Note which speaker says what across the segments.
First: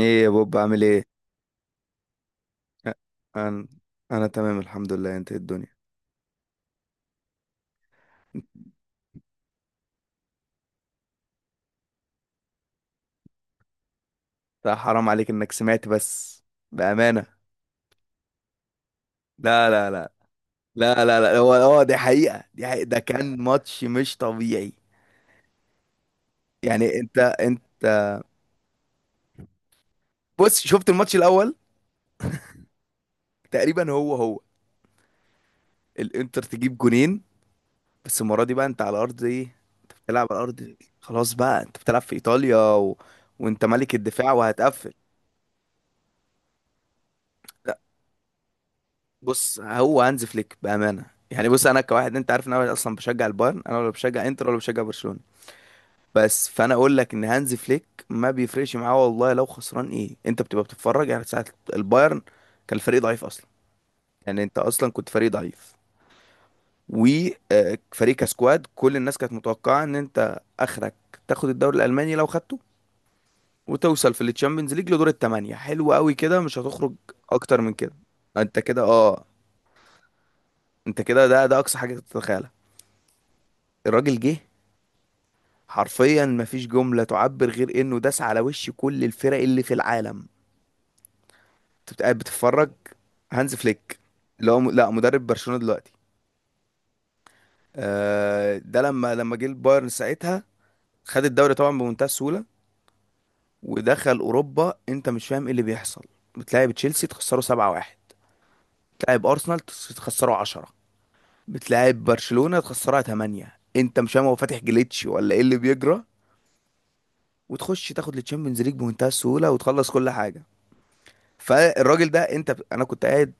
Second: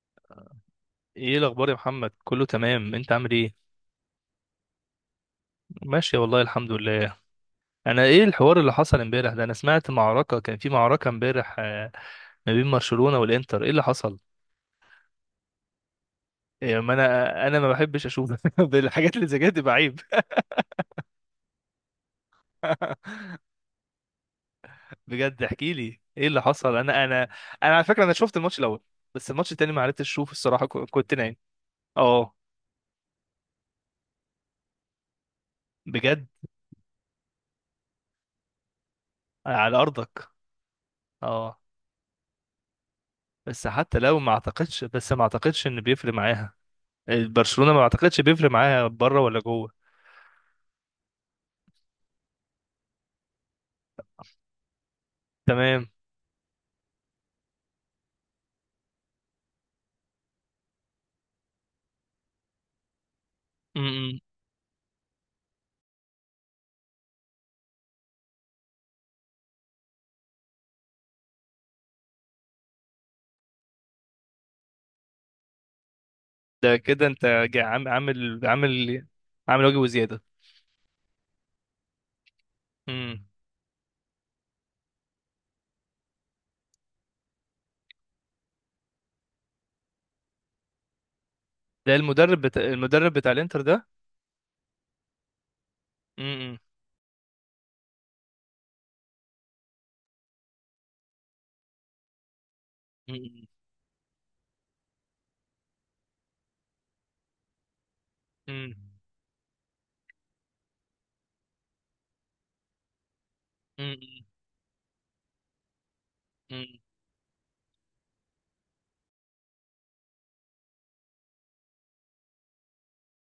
Speaker 1: ايه يا بوب، عامل ايه؟
Speaker 2: ايه الاخبار يا محمد، كله
Speaker 1: أ-
Speaker 2: تمام؟ انت عامل ايه؟
Speaker 1: انا انا تمام الحمد لله، انت إيه الدنيا؟
Speaker 2: ماشي والله الحمد لله. انا ايه الحوار اللي حصل امبارح ده؟ انا سمعت معركة، كان في معركة امبارح، ما بين برشلونة والانتر. ايه اللي حصل؟
Speaker 1: لا حرام عليك انك سمعت بس.
Speaker 2: إيه، ما
Speaker 1: بامانه
Speaker 2: انا ما بحبش اشوف بالحاجات اللي زي كده،
Speaker 1: لا
Speaker 2: تبقى
Speaker 1: لا
Speaker 2: عيب.
Speaker 1: لا، لا لا لا. هو دي حقيقة. ده كان ماتش مش طبيعي.
Speaker 2: بجد، احكي لي ايه اللي حصل؟
Speaker 1: يعني
Speaker 2: انا
Speaker 1: انت
Speaker 2: انا انا على
Speaker 1: انت
Speaker 2: فكرة انا شفت الماتش الاول، بس الماتش التاني ما عرفتش اشوف
Speaker 1: بص،
Speaker 2: الصراحة،
Speaker 1: شفت
Speaker 2: كنت
Speaker 1: الماتش
Speaker 2: نايم.
Speaker 1: الاول
Speaker 2: اه.
Speaker 1: تقريبا. هو
Speaker 2: بجد.
Speaker 1: الانتر تجيب جونين، بس المره دي بقى انت على ارض ايه.
Speaker 2: على
Speaker 1: بتلعب
Speaker 2: ارضك.
Speaker 1: على ارض، خلاص
Speaker 2: اه.
Speaker 1: بقى انت بتلعب في ايطاليا و... وانت
Speaker 2: بس
Speaker 1: ملك
Speaker 2: حتى لو ما
Speaker 1: الدفاع
Speaker 2: اعتقدش،
Speaker 1: وهتقفل.
Speaker 2: بس ما اعتقدش ان بيفرق معاها. برشلونة ما اعتقدش بيفرق معاها بره ولا
Speaker 1: بص
Speaker 2: جوه.
Speaker 1: هو هانز فليك بامانه، يعني بص انا كواحد، انت عارف ان انا اصلا بشجع البايرن، انا ولا بشجع انتر ولا بشجع برشلونه،
Speaker 2: تمام.
Speaker 1: بس فانا اقول لك ان هانز فليك ما بيفرقش معاه والله لو خسران، ايه انت بتبقى بتتفرج يعني ساعه. البايرن كان الفريق ضعيف اصلا،
Speaker 2: امم.
Speaker 1: يعني انت اصلا كنت فريق ضعيف وفريق كسكواد، كل الناس كانت متوقعه ان انت اخرك تاخد الدوري الالماني لو خدته، وتوصل في التشامبيونز ليج لدور الثمانيه، حلو قوي كده مش
Speaker 2: ده
Speaker 1: هتخرج
Speaker 2: كده انت
Speaker 1: اكتر
Speaker 2: جا-
Speaker 1: من
Speaker 2: عام-
Speaker 1: كده.
Speaker 2: عامل
Speaker 1: انت كده
Speaker 2: عامل
Speaker 1: اه،
Speaker 2: عامل واجب وزيادة.
Speaker 1: انت كده ده ده اقصى حاجه تتخيلها.
Speaker 2: امم.
Speaker 1: الراجل جه حرفيا مفيش جملة تعبر غير انه داس على وش كل الفرق اللي في العالم.
Speaker 2: ده
Speaker 1: انت قاعد
Speaker 2: المدرب بتاع
Speaker 1: بتتفرج. هانز
Speaker 2: الانتر ده.
Speaker 1: فليك اللي هو لا، مدرب برشلونة دلوقتي،
Speaker 2: امم.
Speaker 1: آه. ده لما جه البايرن ساعتها، خد الدوري طبعا بمنتهى السهولة، ودخل اوروبا، انت مش فاهم ايه اللي بيحصل. بتلاعب تشيلسي تخسره 7-1، بتلاعب ارسنال تخسره 10، بتلاعب برشلونة تخسرها 8، انت مش فاهم هو فاتح جليتش ولا ايه اللي بيجرى. وتخش تاخد التشامبيونز ليج بمنتهى السهولة وتخلص كل حاجة. فالراجل ده انت انا كنت قاعد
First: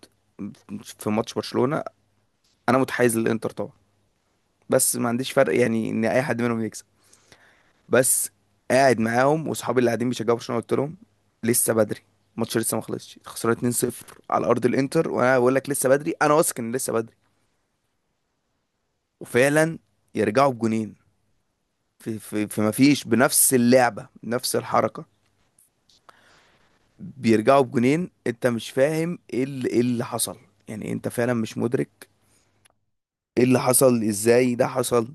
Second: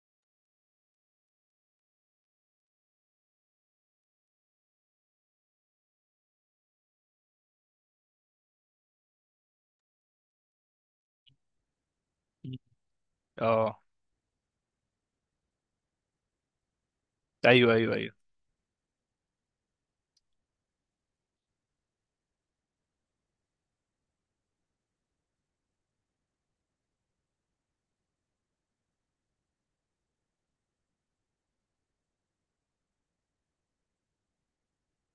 Speaker 1: في ماتش برشلونة، انا متحيز للانتر طبعا، بس ما عنديش فرق يعني ان اي حد منهم يكسب، بس. قاعد معاهم واصحابي اللي قاعدين بيشجعوا برشلونة، قلت لهم لسه بدري، الماتش لسه ما خلصش، خسرنا
Speaker 2: اه.
Speaker 1: 2-0 على ارض الانتر، وانا بقول لك لسه بدري، انا واثق ان لسه بدري.
Speaker 2: ايوه، ايوه، ايوه.
Speaker 1: وفعلا يرجعوا بجونين. في ما فيش، بنفس اللعبة بنفس الحركة، بيرجعوا بجونين. انت مش فاهم إيه اللي حصل. يعني انت فعلا مش مدرك ايه اللي حصل، ازاي ده حصل،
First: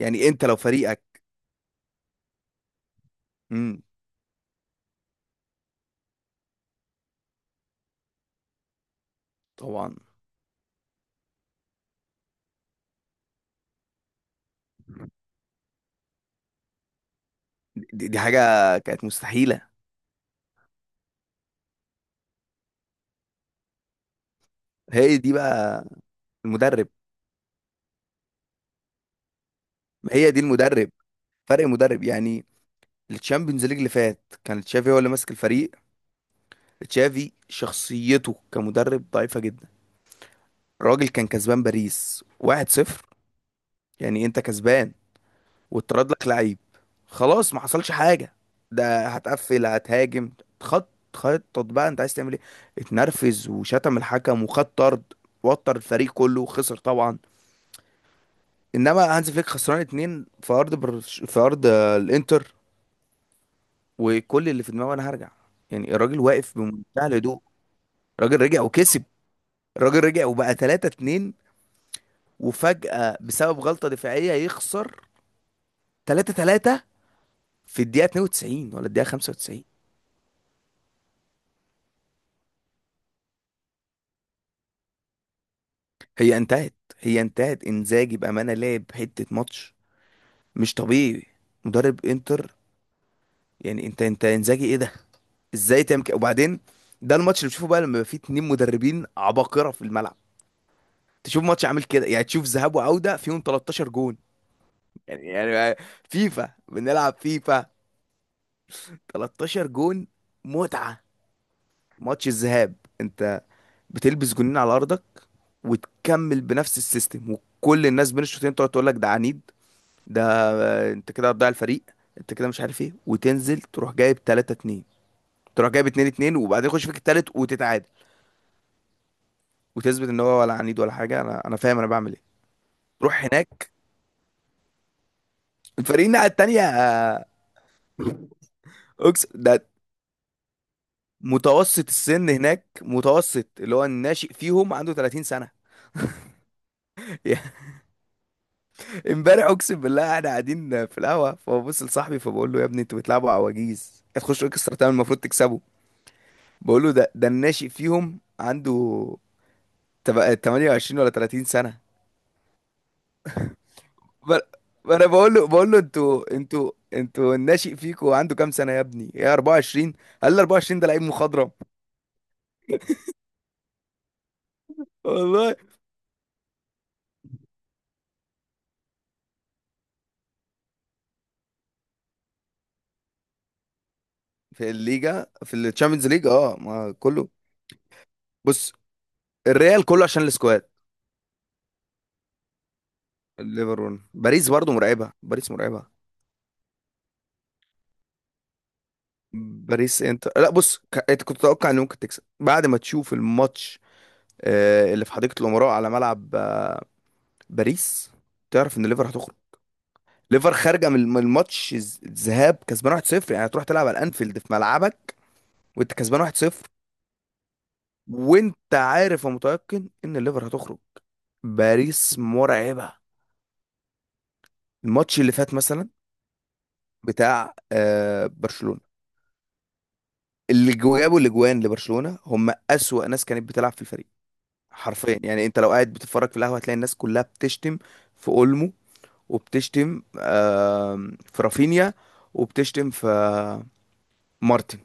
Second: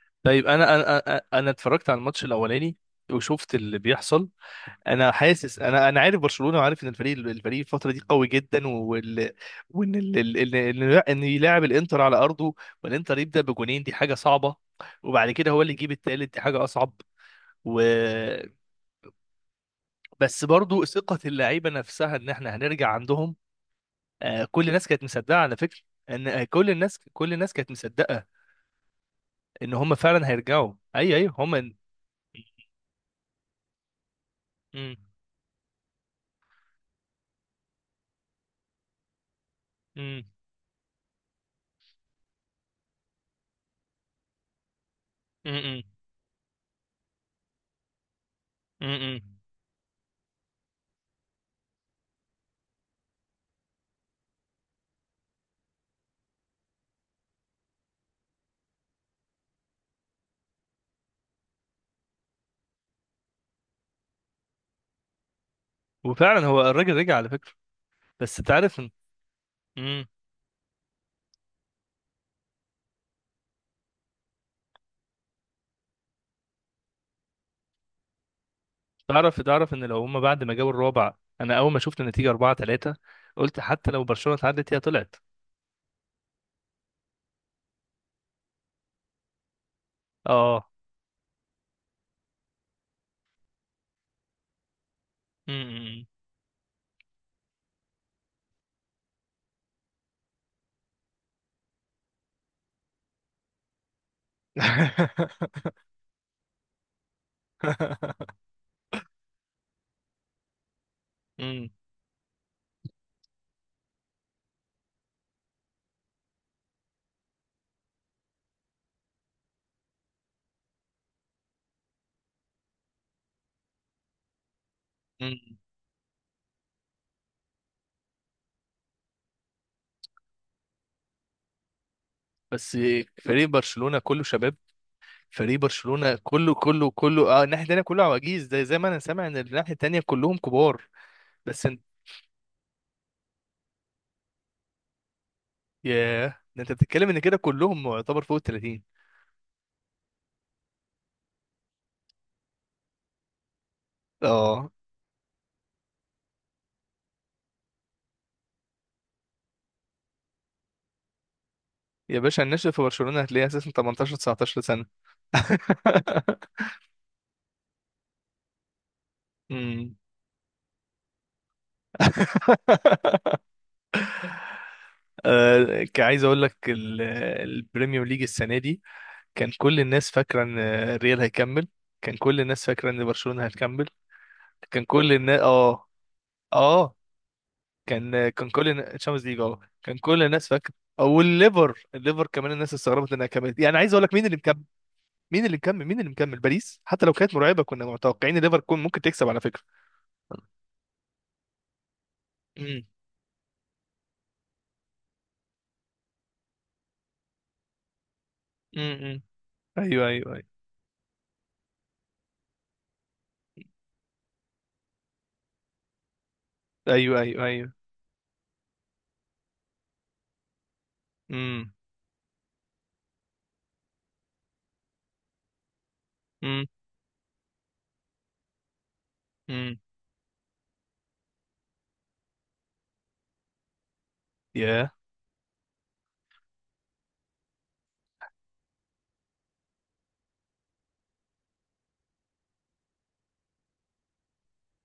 Speaker 1: يعني انت
Speaker 2: طيب،
Speaker 1: لو
Speaker 2: انا انا
Speaker 1: فريقك.
Speaker 2: انا أنا اتفرجت على الماتش الاولاني وشفت اللي
Speaker 1: امم
Speaker 2: بيحصل. انا حاسس، انا عارف برشلونه وعارف ان الفريق الفتره دي قوي جدا، وان
Speaker 1: طبعا.
Speaker 2: ال... ال... ال- ان يلاعب الانتر على ارضه والانتر يبدا بجونين، دي حاجه صعبه. وبعد كده هو اللي يجيب التالت، دي حاجه اصعب. و...
Speaker 1: دي حاجه كانت مستحيله.
Speaker 2: بس برضو ثقه اللعيبه نفسها ان احنا هنرجع عندهم. كل الناس كانت
Speaker 1: هي دي
Speaker 2: مصدقه على فكره
Speaker 1: بقى
Speaker 2: ان كل
Speaker 1: المدرب.
Speaker 2: الناس كل الناس كانت مصدقه ان هم
Speaker 1: ما
Speaker 2: فعلا
Speaker 1: هي دي
Speaker 2: هيرجعوا.
Speaker 1: المدرب
Speaker 2: ايوه، ايوه. هم
Speaker 1: فرق
Speaker 2: م-
Speaker 1: مدرب يعني. الشامبيونز ليج اللي فات كان تشافي
Speaker 2: م-
Speaker 1: هو اللي ماسك الفريق، تشافي شخصيته كمدرب ضعيفه جدا.
Speaker 2: م-
Speaker 1: الراجل كان كسبان باريس 1-0، يعني انت كسبان
Speaker 2: م-
Speaker 1: واتطرد لك لعيب، خلاص ما حصلش حاجه،
Speaker 2: م-
Speaker 1: ده
Speaker 2: م-
Speaker 1: هتقفل هتهاجم، خط خطط بقى انت عايز تعمل ايه. اتنرفز وشتم الحكم وخد طرد وتر الفريق كله وخسر طبعا. انما هانز فليك خسران اتنين في ارض برش... في ارض آه، الانتر، وكل اللي في دماغه انا هرجع. يعني الراجل
Speaker 2: وفعلا
Speaker 1: واقف
Speaker 2: هو الراجل
Speaker 1: بمنتهى
Speaker 2: رجع على
Speaker 1: الهدوء.
Speaker 2: فكره. بس
Speaker 1: الراجل
Speaker 2: انت
Speaker 1: رجع
Speaker 2: عارف
Speaker 1: وكسب، الراجل
Speaker 2: إمم،
Speaker 1: رجع وبقى 3 2، وفجأة بسبب غلطة دفاعية يخسر 3 3 في الدقيقة 92 ولا الدقيقة
Speaker 2: تعرف
Speaker 1: 95.
Speaker 2: تعرف ان لو هما بعد ما جابوا الرابع، انا اول ما شفت النتيجه 4-3 قلت حتى لو برشلونه اتعدت هي طلعت.
Speaker 1: هي انتهت، انزاجي بامانه لعب حته ماتش
Speaker 2: اه.
Speaker 1: مش طبيعي. مدرب انتر، يعني انت انزاجي ايه ده، ازاي تعمل
Speaker 2: امم.
Speaker 1: كده؟ وبعدين ده الماتش اللي بتشوفه بقى لما يبقى فيه اتنين مدربين عباقره في الملعب. تشوف ماتش عامل كده، يعني تشوف ذهاب وعوده فيهم 13 جون. يعني يعني فيفا، بنلعب فيفا، 13 جون، متعه.
Speaker 2: امم.
Speaker 1: ماتش الذهاب انت بتلبس جونين على ارضك، وتكمل بنفس السيستم، وكل الناس بين الشوطين تقعد تقول لك ده عنيد، ده انت كده هتضيع الفريق، انت كده مش عارف ايه، وتنزل تروح جايب 3 2،
Speaker 2: امم.
Speaker 1: تروح جايب 2 2، وبعدين يخش فيك التالت وتتعادل، وتثبت ان هو ولا عنيد ولا حاجه، انا فاهم انا بعمل ايه.
Speaker 2: بس
Speaker 1: روح
Speaker 2: فريق
Speaker 1: هناك.
Speaker 2: برشلونه كله شباب. فريق
Speaker 1: الفريق
Speaker 2: برشلونه
Speaker 1: الناحيه
Speaker 2: كله
Speaker 1: التانيه
Speaker 2: كله كله الناحيه التانيه كله عواجيز، زي ما انا سامع ان
Speaker 1: اقسم ده
Speaker 2: الناحيه التانيه كلهم كبار. بس انت،
Speaker 1: متوسط السن هناك، متوسط اللي هو الناشئ فيهم عنده 30 سنه.
Speaker 2: ياه، ده انت بتتكلم ان كده كلهم يعتبر فوق ال 30.
Speaker 1: امبارح اقسم بالله احنا قاعدين في القهوه، فببص لصاحبي فبقول له يا ابني انتوا بتلعبوا عواجيز، هتخشوا
Speaker 2: اه.
Speaker 1: اكسترا تايم المفروض تكسبوا. بقول له ده ده الناشئ فيهم عنده تبقى 28 ولا 30 سنة.
Speaker 2: يا باشا، الناشئ في برشلونه هتلاقيه اساسا 18
Speaker 1: ب-
Speaker 2: 19 سنه.
Speaker 1: ما انا بقول له، بقول له انتوا انتوا انتوا الناشئ فيكوا عنده كام سنة يا ابني؟ يا 24.
Speaker 2: امم.
Speaker 1: قال لي 24 ده لعيب مخضرم. والله.
Speaker 2: عايز اقول لك البريميوم ليج السنه دي كان كل الناس فاكره ان الريال هيكمل. كان كل الناس فاكره ان برشلونه هتكمل.
Speaker 1: في
Speaker 2: كان كل
Speaker 1: الليجا،
Speaker 2: الناس،
Speaker 1: في
Speaker 2: اه،
Speaker 1: الشامبيونز ليج اه ما
Speaker 2: اه
Speaker 1: كله.
Speaker 2: كان
Speaker 1: بص
Speaker 2: الشامبيونز ليج،
Speaker 1: الريال
Speaker 2: كان
Speaker 1: كله
Speaker 2: كل
Speaker 1: عشان
Speaker 2: الناس
Speaker 1: السكواد.
Speaker 2: فاكره. او الليفر، الليفر كمان الناس استغربت انها كملت. يعني عايز
Speaker 1: ليفربول،
Speaker 2: اقول لك مين اللي
Speaker 1: باريس
Speaker 2: مكمل؟
Speaker 1: برضو مرعبة،
Speaker 2: مين
Speaker 1: باريس
Speaker 2: اللي مكمل؟
Speaker 1: مرعبة.
Speaker 2: مين اللي مكمل؟ باريس حتى لو كانت مرعبه، كنا متوقعين الليفر كون ممكن تكسب على فكره.
Speaker 1: باريس انت لا بص انت كنت تتوقع ان ممكن تكسب بعد ما
Speaker 2: امم.
Speaker 1: تشوف الماتش اللي في حديقة الأمراء، على ملعب باريس، تعرف
Speaker 2: امم.
Speaker 1: ان ليفر
Speaker 2: أمم.
Speaker 1: هتخرج.
Speaker 2: ايوه، ايوه، ايوه.
Speaker 1: ليفر خارجه من الماتش الذهاب كسبان 1-0، يعني تروح تلعب على الانفيلد في ملعبك وانت كسبان 1-0،
Speaker 2: ايوه، ايوه، ايوه.
Speaker 1: وانت عارف ومتيقن ان الليفر هتخرج.
Speaker 2: امم.
Speaker 1: باريس مرعبه. الماتش اللي فات مثلا
Speaker 2: امم.
Speaker 1: بتاع آه برشلونه،
Speaker 2: امم.
Speaker 1: اللي جابوا الاجوان لبرشلونه هم اسوأ ناس كانت بتلعب في الفريق.
Speaker 2: ياه.
Speaker 1: حرفيا يعني انت لو قاعد بتتفرج في القهوه هتلاقي الناس كلها بتشتم في اولمو، وبتشتم آه في رافينيا، وبتشتم في مارتن.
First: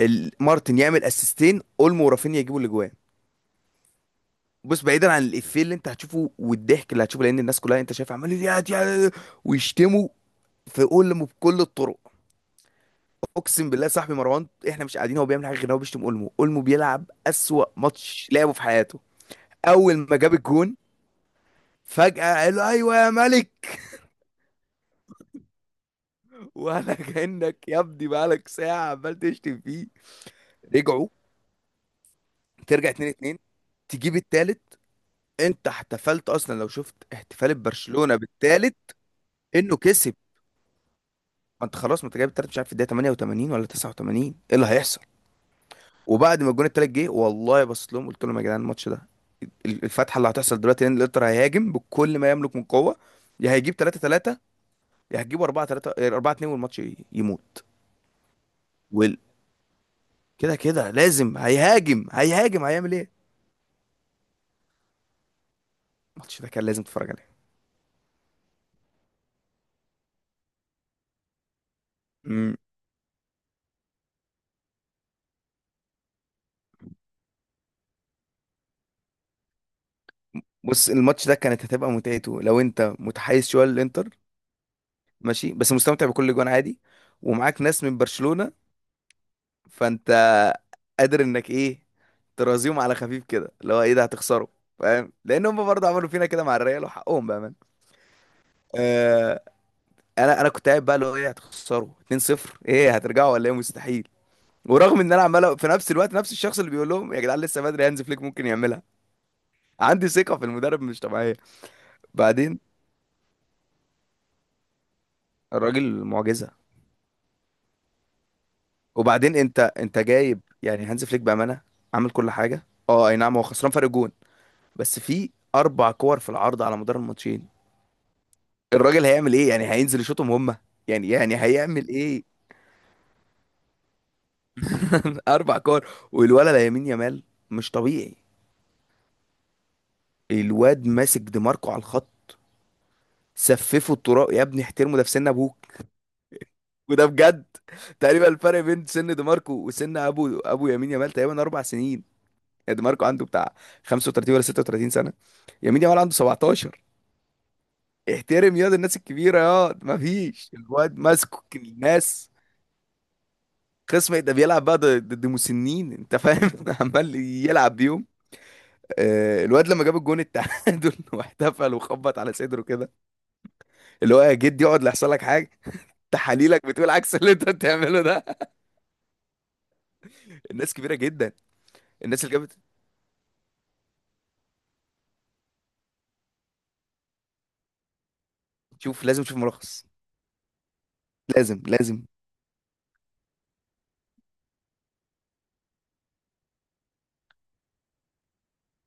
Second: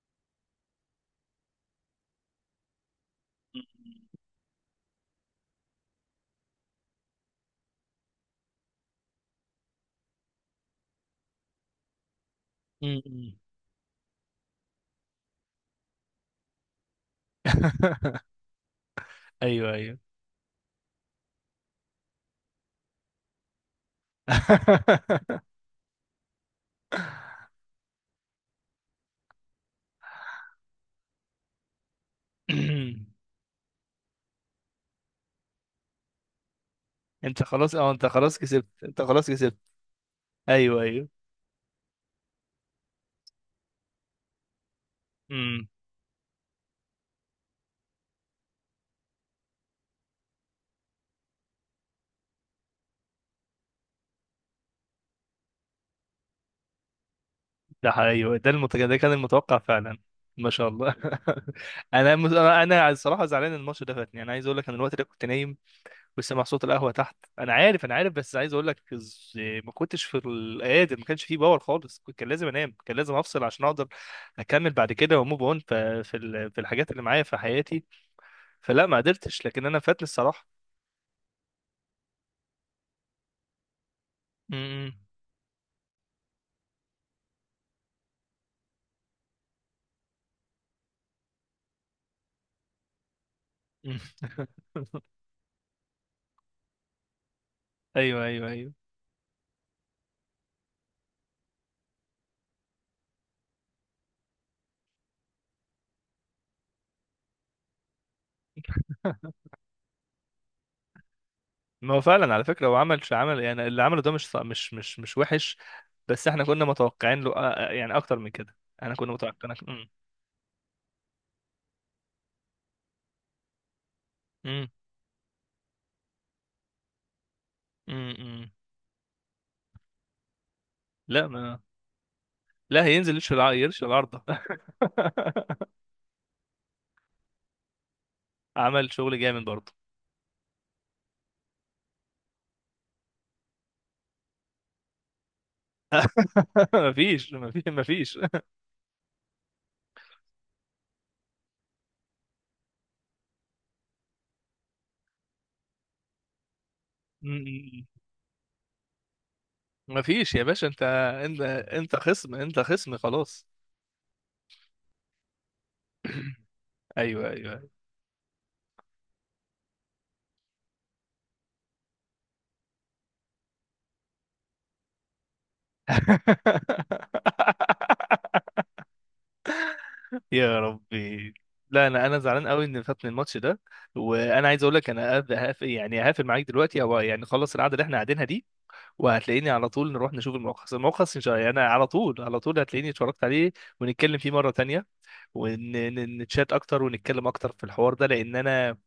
Speaker 1: مارتن يعمل اسيستين، اولمو ورافينيا يجيبوا الاجوان. بص بعيدا عن الافيه اللي انت هتشوفه والضحك اللي هتشوفه، لان الناس كلها انت شايف عمال ويشتموا في اولمو بكل الطرق.
Speaker 2: م- م.
Speaker 1: اقسم بالله صاحبي مروان احنا مش قاعدين، هو بيعمل حاجه غير إن هو بيشتم اولمو. اولمو بيلعب اسوأ ماتش لعبه في حياته.
Speaker 2: ايوه،
Speaker 1: اول
Speaker 2: ايوه.
Speaker 1: ما جاب الجون، فجأة قال له ايوه يا ملك. ولا كأنك يا ابني بقالك ساعة عمال تشتم فيه. رجعوا، ترجع 2 2، تجيب التالت. انت احتفلت اصلا لو شفت
Speaker 2: انت
Speaker 1: احتفال
Speaker 2: خلاص، اه، انت
Speaker 1: برشلونة
Speaker 2: خلاص كسبت.
Speaker 1: بالتالت
Speaker 2: انت خلاص كسبت.
Speaker 1: انه كسب.
Speaker 2: ايوه، ايوه.
Speaker 1: ما انت خلاص، ما انت جايب التالت، مش عارف في الدقيقه 88 ولا 89، ايه اللي هيحصل؟
Speaker 2: امم.
Speaker 1: وبعد ما الجون التالت جه، والله بصيت لهم قلت لهم يا جدعان، الماتش ده الفتحه اللي هتحصل دلوقتي، ان الانتر هيهاجم بكل ما يملك من قوه، يا هيجيب 3 3، يا هتجيبوا 4 3 4 2، والماتش يموت.
Speaker 2: ده ايوه، ده كان
Speaker 1: وال...
Speaker 2: المتوقع فعلا. ما
Speaker 1: كده
Speaker 2: شاء
Speaker 1: كده
Speaker 2: الله.
Speaker 1: لازم هيهاجم،
Speaker 2: انا مز... انا أنا
Speaker 1: هيعمل ايه.
Speaker 2: الصراحه زعلان ان الماتش ده فاتني. انا عايز اقول لك انا الوقت ده كنت نايم وسامع
Speaker 1: الماتش ده
Speaker 2: صوت
Speaker 1: كان لازم
Speaker 2: القهوه
Speaker 1: تتفرج
Speaker 2: تحت.
Speaker 1: عليه.
Speaker 2: انا عارف، انا عارف بس عايز اقول لك، ما كنتش في القادر، ما كانش فيه باور خالص. كان لازم
Speaker 1: امم.
Speaker 2: انام. كان لازم افصل عشان اقدر اكمل بعد كده وموف اون في في الحاجات اللي معايا في حياتي. فلا ما قدرتش، لكن انا فاتني الصراحه.
Speaker 1: بص الماتش ده كانت هتبقى متعته لو انت متحيز شويه للانتر،
Speaker 2: امم.
Speaker 1: ماشي، بس مستمتع بكل جوان عادي. ومعاك ناس من برشلونه، فانت قادر انك ايه، ترازيهم على خفيف كده، اللي هو ايه ده هتخسره، فاهم. لان هم برضه عملوا فينا كده مع الريال وحقهم بقى من
Speaker 2: ايوه، ايوه، ايوه.
Speaker 1: آه. انا كنت قاعد بقى اللي هو ايه، هتخسروا 2-0، ايه هترجعوا ولا ايه، مستحيل. ورغم ان انا عمال في نفس الوقت، نفس الشخص اللي بيقول لهم يا جدعان لسه بدري، هانز فليك ممكن يعملها، عندي ثقة في المدرب مش طبيعية.
Speaker 2: ما هو فعلا على
Speaker 1: بعدين
Speaker 2: فكره هو عمل، يعني اللي عمله ده مش مش وحش.
Speaker 1: الراجل
Speaker 2: بس احنا
Speaker 1: معجزة.
Speaker 2: كنا متوقعين له يعني اكتر من كده. احنا كنا
Speaker 1: وبعدين انت
Speaker 2: متوقعين.
Speaker 1: انت جايب يعني هانز فليك بأمانة عامل كل حاجة، اه اي نعم هو خسران فرق جون،
Speaker 2: امم.
Speaker 1: بس في اربع كور في العرض على مدار الماتشين،
Speaker 2: امم. امم.
Speaker 1: الراجل هيعمل ايه؟ يعني هينزل يشوطهم هما؟ يعني
Speaker 2: لا
Speaker 1: يعني
Speaker 2: ما
Speaker 1: هيعمل ايه.
Speaker 2: لا، هينزل يرش العارضه.
Speaker 1: اربع كور، والولد لامين يامال مش طبيعي.
Speaker 2: عمل شغل جامد برضه.
Speaker 1: الواد ماسك دماركو على الخط، سففه الطراق. يا ابني احترمه ده في سن ابوك. وده
Speaker 2: مفيش،
Speaker 1: بجد
Speaker 2: مفيش، مفيش.
Speaker 1: تقريبا الفرق بين سن دماركو وسن ابو يمين يامال تقريبا اربع سنين. يعني دماركو عنده بتاع 35 ولا 36 سنه، يمين يامال عنده 17.
Speaker 2: مم.
Speaker 1: احترم ياض الناس الكبيره ياض،
Speaker 2: مفيش يا
Speaker 1: مفيش
Speaker 2: باشا.
Speaker 1: الواد
Speaker 2: انت
Speaker 1: ماسكك
Speaker 2: انت
Speaker 1: الناس.
Speaker 2: خصم، انت خصم خلاص.
Speaker 1: خصم، ده بيلعب بقى ضد مسنين، انت فاهم. عمال
Speaker 2: ايوه، ايوه.
Speaker 1: يلعب بيهم آه، الواد لما جاب الجون التعادل واحتفل وخبط على صدره كده، اللي هو يا جد يقعد لا يحصل لك حاجه، تحاليلك بتقول عكس اللي انت بتعمله ده.
Speaker 2: يا
Speaker 1: الناس كبيره جدا.
Speaker 2: ربي. لا، انا
Speaker 1: الناس اللي
Speaker 2: زعلان
Speaker 1: جابت،
Speaker 2: قوي ان فاتني الماتش ده. وانا عايز اقول لك انا يعني هقفل معاك دلوقتي، او يعني خلص القعده اللي احنا قاعدينها دي.
Speaker 1: شوف لازم تشوف
Speaker 2: وهتلاقيني على
Speaker 1: ملخص.
Speaker 2: طول نروح نشوف الملخص. الملخص ان شاء الله يعني
Speaker 1: لازم
Speaker 2: على
Speaker 1: لازم.
Speaker 2: طول على طول هتلاقيني اتفرجت عليه ونتكلم فيه مره تانية. ونتشات اكتر ونتكلم اكتر في الحوار ده، لان انا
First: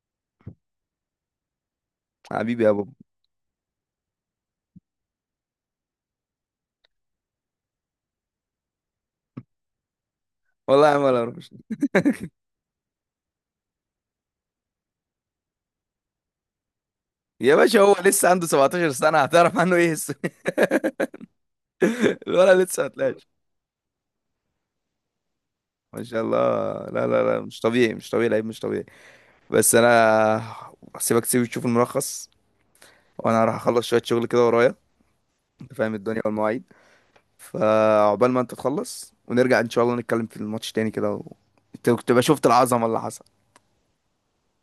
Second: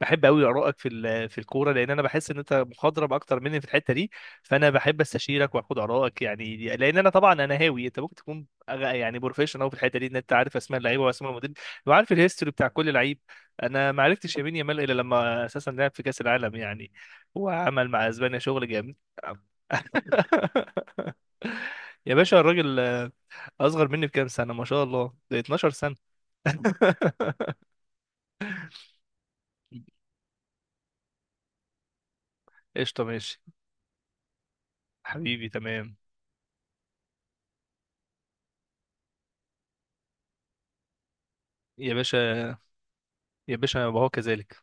Speaker 2: بحب قوي ارائك في الكوره، لان انا بحس ان انت
Speaker 1: حبيبي يا بابا.
Speaker 2: مخضرم اكتر مني في الحته دي. فانا بحب استشيرك واخد ارائك، يعني لان انا طبعا انا هاوي. انت ممكن تكون يعني بروفيشنال أوي في الحته دي، ان انت عارف اسماء
Speaker 1: والله يا
Speaker 2: اللعيبه
Speaker 1: عم
Speaker 2: واسماء
Speaker 1: اروح.
Speaker 2: المدرب وعارف الهيستوري بتاع كل لعيب. انا ما عرفتش يمين يامال الا لما اساسا لعب في كاس العالم يعني
Speaker 1: يا باشا
Speaker 2: وعمل
Speaker 1: هو
Speaker 2: مع
Speaker 1: لسه
Speaker 2: اسبانيا
Speaker 1: عنده
Speaker 2: شغل جامد.
Speaker 1: 17 سنه، هتعرف عنه ايه
Speaker 2: يا باشا
Speaker 1: الولد
Speaker 2: الراجل
Speaker 1: لسه هتلاقي.
Speaker 2: اصغر مني بكام سنه، ما شاء الله، ده 12 سنه.
Speaker 1: ما شاء الله. لا لا لا، مش طبيعي مش طبيعي، لعيب مش طبيعي. بس انا هسيبك تسيب تشوف الملخص،
Speaker 2: قشطه، ماشي.
Speaker 1: وانا راح اخلص شويه شغل كده ورايا.
Speaker 2: حبيبي،
Speaker 1: انت فاهم
Speaker 2: تمام.
Speaker 1: الدنيا والمواعيد. فعقبال ما انت تخلص ونرجع ان شاء الله نتكلم في الماتش تاني كده و...
Speaker 2: يا
Speaker 1: تبقى شفت
Speaker 2: باشا.
Speaker 1: العظمه اللي حصل.
Speaker 2: يا باشا، وهو كذلك.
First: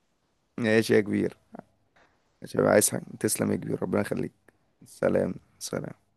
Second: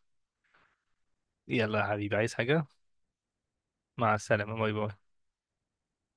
Speaker 1: ماشي يا كبير.
Speaker 2: يلا يا حبيبي، عايز
Speaker 1: ماشي،
Speaker 2: حاجة؟
Speaker 1: يا عايز حاجة. تسلم يا كبير، ربنا
Speaker 2: مع
Speaker 1: يخليك.
Speaker 2: السلامة، باي باي.
Speaker 1: سلام سلام.